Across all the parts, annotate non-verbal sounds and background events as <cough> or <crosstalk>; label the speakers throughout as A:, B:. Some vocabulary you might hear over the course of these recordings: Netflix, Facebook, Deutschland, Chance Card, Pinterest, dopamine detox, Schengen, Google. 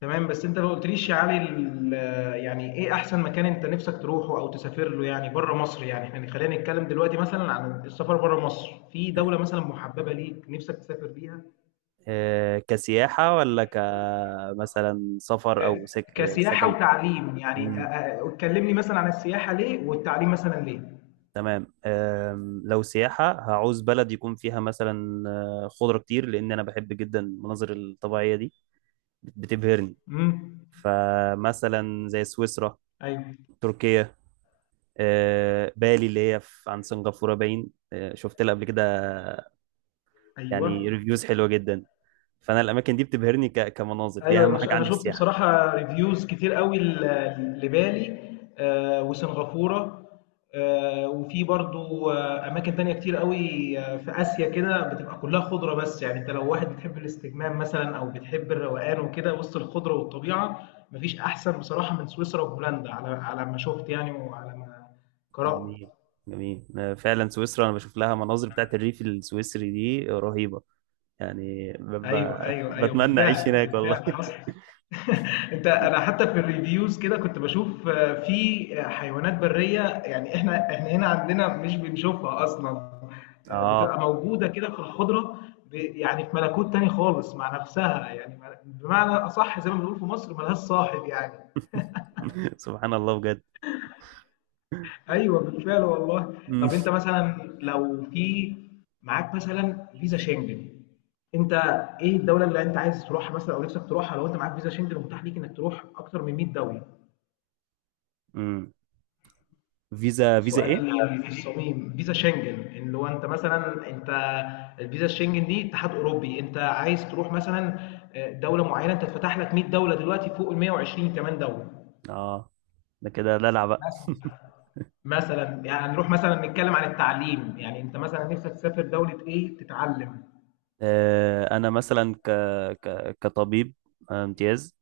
A: تمام، بس انت ما قلتليش يا علي يعني ايه احسن مكان انت نفسك تروحه او تسافر له، يعني بره مصر. يعني احنا خلينا نتكلم دلوقتي مثلا عن السفر بره مصر، في دولة مثلا محببة ليك نفسك تسافر بيها؟
B: آه، كسياحة ولا كمثلا سفر أو
A: آه،
B: سك... آه،
A: كسياحة
B: سكن.
A: وتعليم يعني.
B: مم.
A: اتكلمني مثلا عن السياحة ليه والتعليم مثلا ليه.
B: تمام، لو سياحة هعوز بلد يكون فيها مثلا خضرة كتير، لأن أنا بحب جدا المناظر الطبيعية دي، بتبهرني.
A: امم.
B: فمثلا زي سويسرا،
A: ايوه،
B: تركيا، بالي اللي هي عن سنغافورة، باين شفت لها قبل كده.
A: ايوه،
B: يعني ريفيوز حلوة جدا. فأنا الأماكن دي بتبهرني كمناظر، دي
A: ايوه.
B: أهم حاجة
A: أنا
B: عندي في
A: شفت
B: السياحة.
A: بصراحه ريفيوز كتير قوي لبالي، وسنغافوره، وفي برضو اماكن تانية كتير قوي، في اسيا كده بتبقى كلها خضره. بس يعني انت لو واحد بتحب الاستجمام مثلا او بتحب الروقان وكده وسط الخضره والطبيعه، مفيش احسن بصراحه من سويسرا وهولندا، على ما شفت يعني، وعلى ما قرات.
B: جميل، جميل. أنا فعلا سويسرا انا بشوف لها مناظر بتاعت الريف السويسري دي رهيبة. يعني
A: ايوه، ايوه، ايوه،
B: بتمنى اعيش
A: بالفعل،
B: هناك والله.
A: بالفعل حصل. <laughs> انت انا حتى في الريفيوز كده كنت بشوف في حيوانات بريه. يعني احنا هنا عندنا مش بنشوفها اصلا.
B: <laughs> اه.
A: بتبقى موجوده كده في الخضره. يعني في ملكوت تاني خالص مع نفسها، يعني بمعنى اصح زي ما بنقول في مصر، ملهاش صاحب يعني.
B: <laughs> سبحان الله بجد. <laughs>
A: ايوه، بالفعل والله.
B: مم.
A: طب انت مثلا لو في معاك مثلا فيزا شنجن، انت ايه الدوله اللي انت عايز تروحها مثلا او نفسك تروحها لو انت معاك فيزا شنجن ومتاح ليك انك تروح اكتر من 100 دوله؟
B: مم. فيزا،
A: سؤال
B: ايه؟
A: فيزا فيزا ايه؟ الصميم فيزا شنجن، ان لو انت مثلا انت الفيزا الشنجن دي اتحاد اوروبي، انت عايز تروح مثلا دوله معينه، انت اتفتح لك 100 دوله دلوقتي، فوق ال 120 كمان دوله
B: اه، ده كده دلع بقى.
A: مثلا. مثلا يعني نروح مثلا نتكلم عن التعليم، يعني انت مثلا نفسك تسافر دوله ايه تتعلم؟
B: آه، انا مثلا كطبيب امتياز.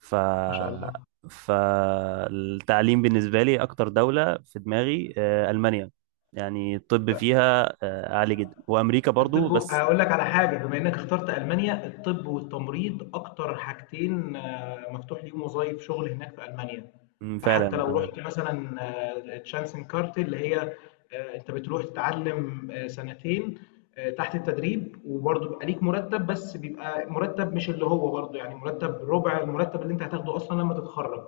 B: ف،
A: ما شاء الله.
B: فالتعليم بالنسبة لي أكتر دولة في دماغي ألمانيا. يعني الطب فيها عالي جدا، وأمريكا برضو.
A: الطب
B: بس
A: هقول لك على حاجة، بما انك اخترت ألمانيا، الطب والتمريض اكتر حاجتين مفتوح ليهم وظائف شغل هناك في ألمانيا.
B: أمم، فعلا
A: حتى لو
B: انا.
A: رحت مثلا تشانسن كارت اللي هي انت بتروح تتعلم سنتين تحت التدريب، وبرضه بيبقى ليك مرتب، بس بيبقى مرتب مش اللي هو، برضه يعني مرتب ربع المرتب اللي انت هتاخده اصلا لما تتخرج،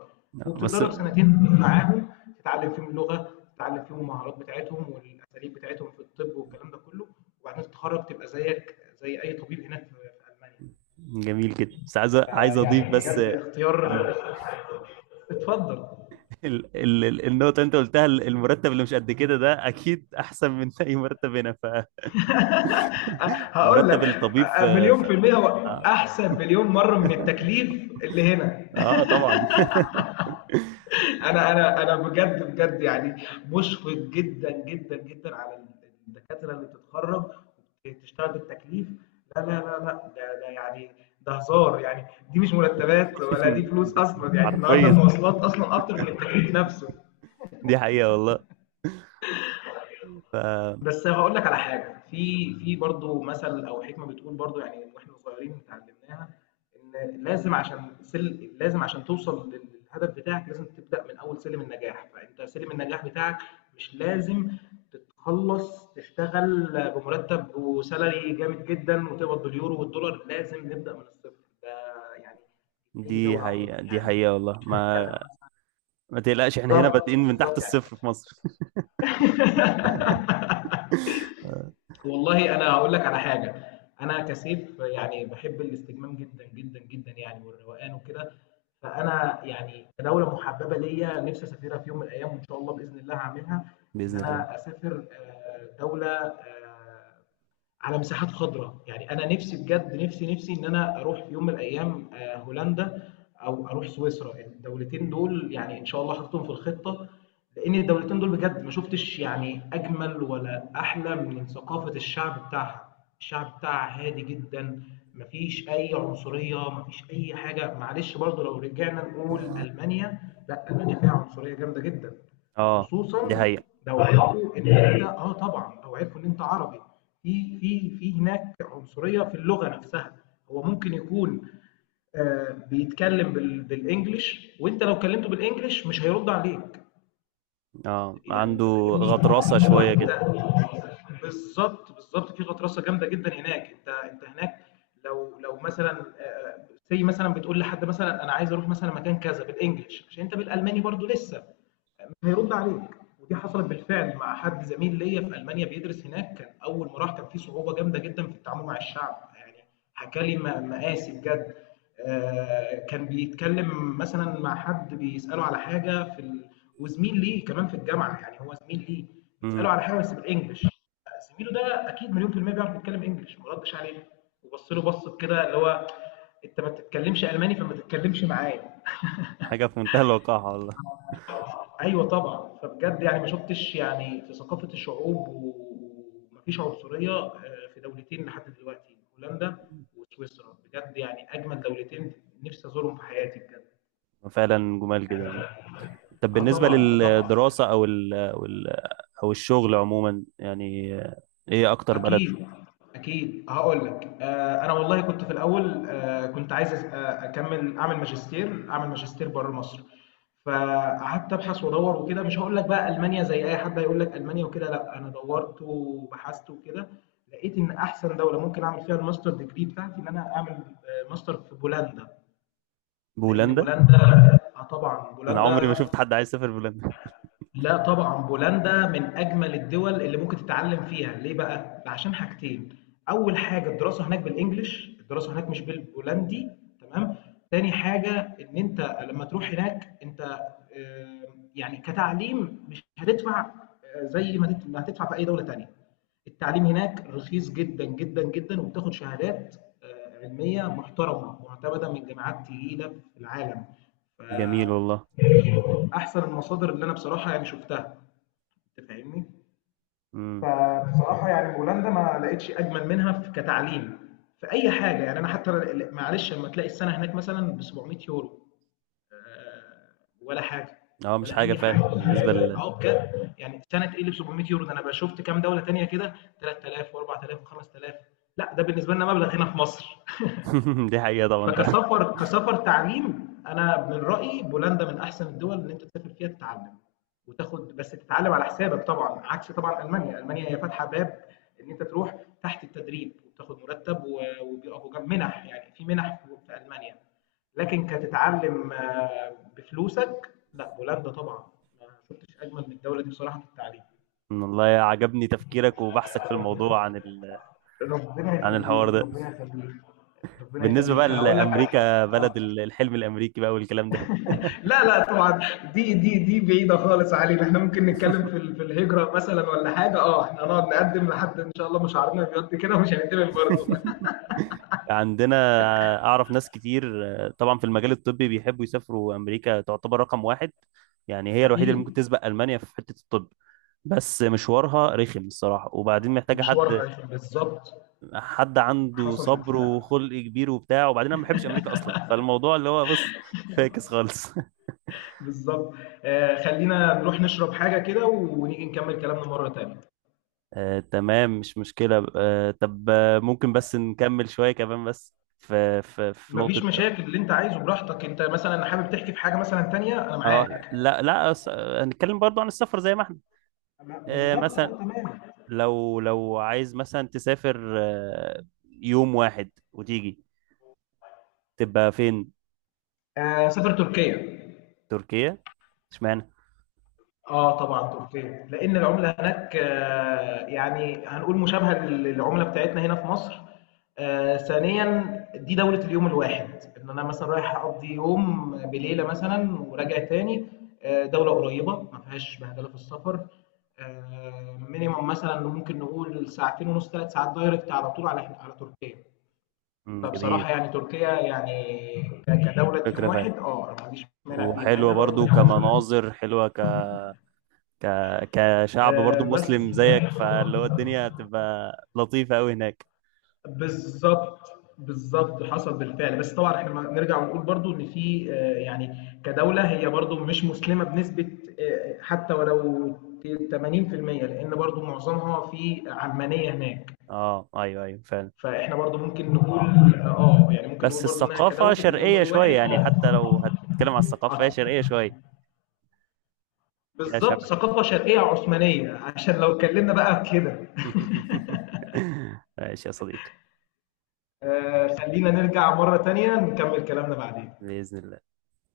B: بس
A: وبتتدرب سنتين معاهم، تتعلم فيهم اللغه، تتعلم فيهم المهارات بتاعتهم والاساليب بتاعتهم في الطب والكلام ده كله، وبعدين تتخرج تبقى زيك زي اي طبيب هناك في المانيا.
B: جميل كده، بس عايز، اضيف.
A: فيعني
B: بس
A: بجد اختيار.
B: ال...
A: <laughs> اتفضل.
B: النقطه اللي انت قلتها، المرتب اللي مش قد كده، ده اكيد احسن من اي مرتب هنا.
A: هقول
B: فمرتب
A: لك،
B: الطبيب
A: مليون في المية هو
B: اه،
A: أحسن مليون مرة من التكليف اللي هنا.
B: طبعا.
A: انا بجد، بجد، يعني مشفق جدا، جدا، جدا على الدكاتره اللي بتتخرج وبتشتغل بالتكليف. لا، ده يعني ده هزار يعني، دي مش مرتبات ولا دي فلوس
B: <laughs>
A: اصلا. يعني النهارده
B: حرفيا،
A: المواصلات اصلا اكتر من التكليف نفسه.
B: دي حقيقه والله. ف
A: بس هاقول لك على حاجة، في برضه مثل أو حكمة بتقول برضه، يعني من وإحنا صغيرين اتعلمناها، إن لازم، عشان سل لازم عشان توصل للهدف بتاعك لازم تبدأ من أول سلم النجاح. فأنت سلم النجاح بتاعك مش لازم تتخلص تشتغل بمرتب وsalary جامد جدًا وتقبض باليورو والدولار. لازم نبدأ من الصفر. ده يعني في أي
B: دي
A: دولة عمومًا
B: حقيقه، دي
A: يعني،
B: حقيقه والله
A: مش
B: ما.
A: هنتكلم مثلًا.
B: ما تقلقش احنا هنا بادئين
A: بالضبط،
B: من تحت
A: بالضبط يعني.
B: الصفر في مصر. <laughs>
A: <laughs> والله انا هقول لك على حاجه. انا كسيف يعني بحب الاستجمام جدا، جدا، جدا يعني، والروقان وكده. فانا يعني كدوله محببه ليا نفسي اسافرها في يوم من الايام، وان شاء الله باذن الله هعملها، ان
B: باذن الله.
A: انا اسافر دوله على مساحات خضراء. يعني انا نفسي بجد، نفسي، نفسي ان انا اروح في يوم من الايام هولندا او اروح سويسرا. الدولتين دول يعني ان شاء الله حاططهم في الخطه، لان الدولتين دول بجد ما شفتش يعني اجمل ولا احلى من ثقافه الشعب بتاعها. الشعب بتاعها هادي جدا، مفيش اي عنصريه، مفيش اي حاجه. معلش برضو لو رجعنا نقول المانيا، لا، المانيا فيها عنصريه جامده جدا،
B: اه، دي
A: خصوصا
B: حقيقه.
A: لو أيوه. عرفوا ان انت، اه طبعا لو عرفوا ان انت عربي، في هناك عنصريه في اللغه نفسها. هو ممكن يكون آه بيتكلم بالانجلش، وانت لو كلمته بالانجلش مش هيرد عليك.
B: اه،
A: يعني
B: عنده
A: أنت فاهمني؟
B: غطرسه
A: اللي هو
B: شويه
A: أنت،
B: كده.
A: بالضبط، بالضبط، في غطرسة جامدة جدًا هناك. أنت هناك لو مثلًا say مثلًا بتقول لحد مثلًا أنا عايز أروح مثلًا مكان كذا بالEnglish، عشان أنت بالألماني برضه لسه، هيرُد عليك. ودي حصلت بالفعل مع حد زميل ليّا في ألمانيا بيدرس هناك، كان أول ما راح كان في صعوبة جامدة جدًا في التعامل مع الشعب. يعني حكى لي مآسي بجد. كان بيتكلم مثلا مع حد بيسأله على حاجة في ال... وزميل ليه كمان في الجامعة، يعني هو زميل ليه، بيسأله
B: أمم،
A: على حاجة بس بالإنجلش. زميله ده أكيد مليون في المية بيعرف يتكلم إنجلش، ما ردش عليه وبص له بصة كده اللي هو، أنت ما بتتكلمش ألماني، فما تتكلمش معايا.
B: حاجه في منتهى الوقاحه والله.
A: أيوه طبعا. فبجد يعني ما شفتش يعني في ثقافة الشعوب، ومفيش عنصرية في دولتين لحد دلوقتي، هولندا وسويسرا. بجد يعني أجمل دولتين، نفسي أزورهم في حياتي بجد.
B: فعلا جمال جدا. طب
A: اه
B: بالنسبة
A: طبعا، اه طبعا.
B: للدراسة أو ال أو ال أو الشغل عموما، يعني إيه أكتر بلد؟
A: اكيد، اكيد. هقول لك، آه انا والله كنت في الاول آه كنت عايز اكمل، اعمل ماجستير بره مصر، فقعدت ابحث وادور وكده. مش هقول لك بقى المانيا زي اي حد هيقول لك المانيا وكده، لا، انا دورت وبحثت وكده، لقيت ان احسن دوله ممكن اعمل فيها الماستر ديجري بتاعتي، ان انا اعمل ماستر في بولندا. لان
B: بولندا؟
A: بولندا، اه طبعا
B: أنا عمري ما
A: بولندا،
B: شفت حد عايز يسافر بولندا.
A: لا طبعًا بولندا من أجمل الدول اللي ممكن تتعلم فيها. ليه بقى؟ عشان حاجتين، أول حاجة الدراسة هناك بالإنجلش، الدراسة هناك مش بالبولندي، تمام؟ تاني حاجة إن أنت لما تروح هناك أنت، آآ يعني كتعليم مش هتدفع زي ما ما هتدفع في أي دولة تانية. التعليم هناك رخيص جدًا، جدًا، جدًا، وبتاخد شهادات علمية محترمة، مُعتمدة من جامعات تقيلة في العالم، ف
B: جميل والله.
A: أحسن المصادر اللي أنا بصراحة يعني شُفتها. أنت فاهمني؟
B: امم،
A: فبصراحة يعني بولندا ما لقيتش أجمل منها ف كتعليم، في أي حاجة. يعني أنا حتى ال معلش لمّا تلاقي السَنة هناك مثلًا ب700€ آآ ولا حاجة،
B: أه مش
A: ولا
B: حاجة
A: أي
B: فعلا
A: حاجة.
B: بالنسبة ل.
A: آه بجد، يعني سَنة إيه اللي ب700€ ده؟ أنا بقى شُفت كام دولة تانية كده 3000 و4000 و5000. لأ، ده بالنسبة لنا مبلغ هنا في مصر.
B: <laughs> دي حقيقة طبعا ده.
A: فكسفر، كسفر تعليم، انا من رايي بولندا من احسن الدول اللي انت تسافر فيها تتعلم وتاخد، بس تتعلم على حسابك طبعا، عكس طبعا المانيا. المانيا هي فاتحه باب ان انت تروح تحت التدريب وتاخد مرتب، وبيقفوا جنب منح، يعني في منح في المانيا، لكن كتتعلم بفلوسك لا، بولندا طبعا ما شفتش اجمل من الدوله دي بصراحه في التعليم.
B: والله عجبني تفكيرك وبحثك في الموضوع عن
A: ربنا
B: عن الحوار
A: يخليك،
B: ده.
A: ربنا يخليك. ربنا
B: بالنسبة بقى
A: يخليك، هقول لك على حاجه.
B: لأمريكا،
A: اه
B: بلد الحلم الأمريكي بقى والكلام ده.
A: لا، لا طبعًا، دي بعيدة خالص علينا. إحنا ممكن نتكلّم في ال الهجرة مثلًا والّا حاجة. إحنا هنقعد نقدّم لحد إن شاء الله مشاعرنا بيض كده ومش هنتقبل برضه. <laughs>
B: عندنا، اعرف ناس كتير طبعا في المجال الطبي بيحبوا يسافروا، امريكا تعتبر رقم واحد. يعني هي الوحيده اللي ممكن
A: أكيد.
B: تسبق المانيا في حته الطب. بس مشوارها رخم الصراحه، وبعدين محتاجه
A: مشوارها هيفرق بالضبط.
B: حد عنده
A: حصل
B: صبر
A: بالفعل.
B: وخلق كبير وبتاع، وبعدين انا ما بحبش امريكا اصلا، فالموضوع اللي هو بص، فاكس خالص. <laughs>
A: بالضبط. خلّينا نروح نشرب حاجة كده ونيجي نكمّل كلامنا مرّة تانية.
B: آه، تمام مش مشكله. آه، طب آه، ممكن بس نكمل شويه كمان، بس في في
A: ما فيش
B: نقطه.
A: مشاكل، اللي أنت عايزه براحتك. أنت مثلًا حابب تحكي في حاجة مثلًا تانية، أنا
B: اه،
A: معاك.
B: لا لا، هنتكلم برضو عن السفر زي ما احنا. آه،
A: بالضبط،
B: مثلا
A: تمام.
B: لو عايز مثلا تسافر يوم واحد وتيجي، تبقى فين؟
A: سافر تركيا.
B: تركيا؟ اشمعنى؟
A: آه طبعًا تركيا، لإن العملة هناك يعني هنقول مشابهة للعملة بتاعتنا هنا في مصر. ثانيًا دي دولة اليوم الواحد، إن أنا مثلًا رايح أقضي يوم بليلة مثلًا وراجع تاني. دولة قريبة ما فيهاش بهدلة في السفر. Minimum مثلًا ممكن نقول ساعتين ونُص 3 ساعات direct على طول على ح على تركيا.
B: مم، جميل.
A: فبصراحة يعني تركيا يعني كدولة
B: فكرة
A: يوم
B: فعلا،
A: واحد، أنا ما عنديش مانع فيها، مع
B: وحلوة
A: إنها برضه
B: برضو
A: فيها عنصرية.
B: كمناظر حلوة، ك... كشعب برضو
A: بس
B: مسلم
A: ف
B: زيك، فاللي هو الدنيا هتبقى لطيفة أوي هناك.
A: بالضبط، بالضبط، حصل بالفعل. بس طبعًا إحنا ما نرجع ونقول برضه إن في يعني كدولة هي برضه مش مسلمة بنسبة حتى ولو ت 80%، لإن برضه معظمها في علمانية هناك.
B: اه ايوه ايوه فعلا.
A: فإحنا برضه ممكن نقول يعني ممكن نقول
B: بس
A: برضه إنها
B: الثقافة
A: كدولة اليوم
B: شرقية شوية،
A: الواحد.
B: يعني
A: آه،
B: حتى لو هتتكلم على الثقافة
A: أط
B: هي شرقية شوية، فيها
A: بالضبط،
B: شبه.
A: ثقافة شرقية عثمانية، عشان لو اتكلمنا بقى كده.
B: <laughs> ماشي يا صديقي.
A: <laughs> خلّينا نرجع مرة تانية نكمل كلامنا بعدين.
B: بإذن الله.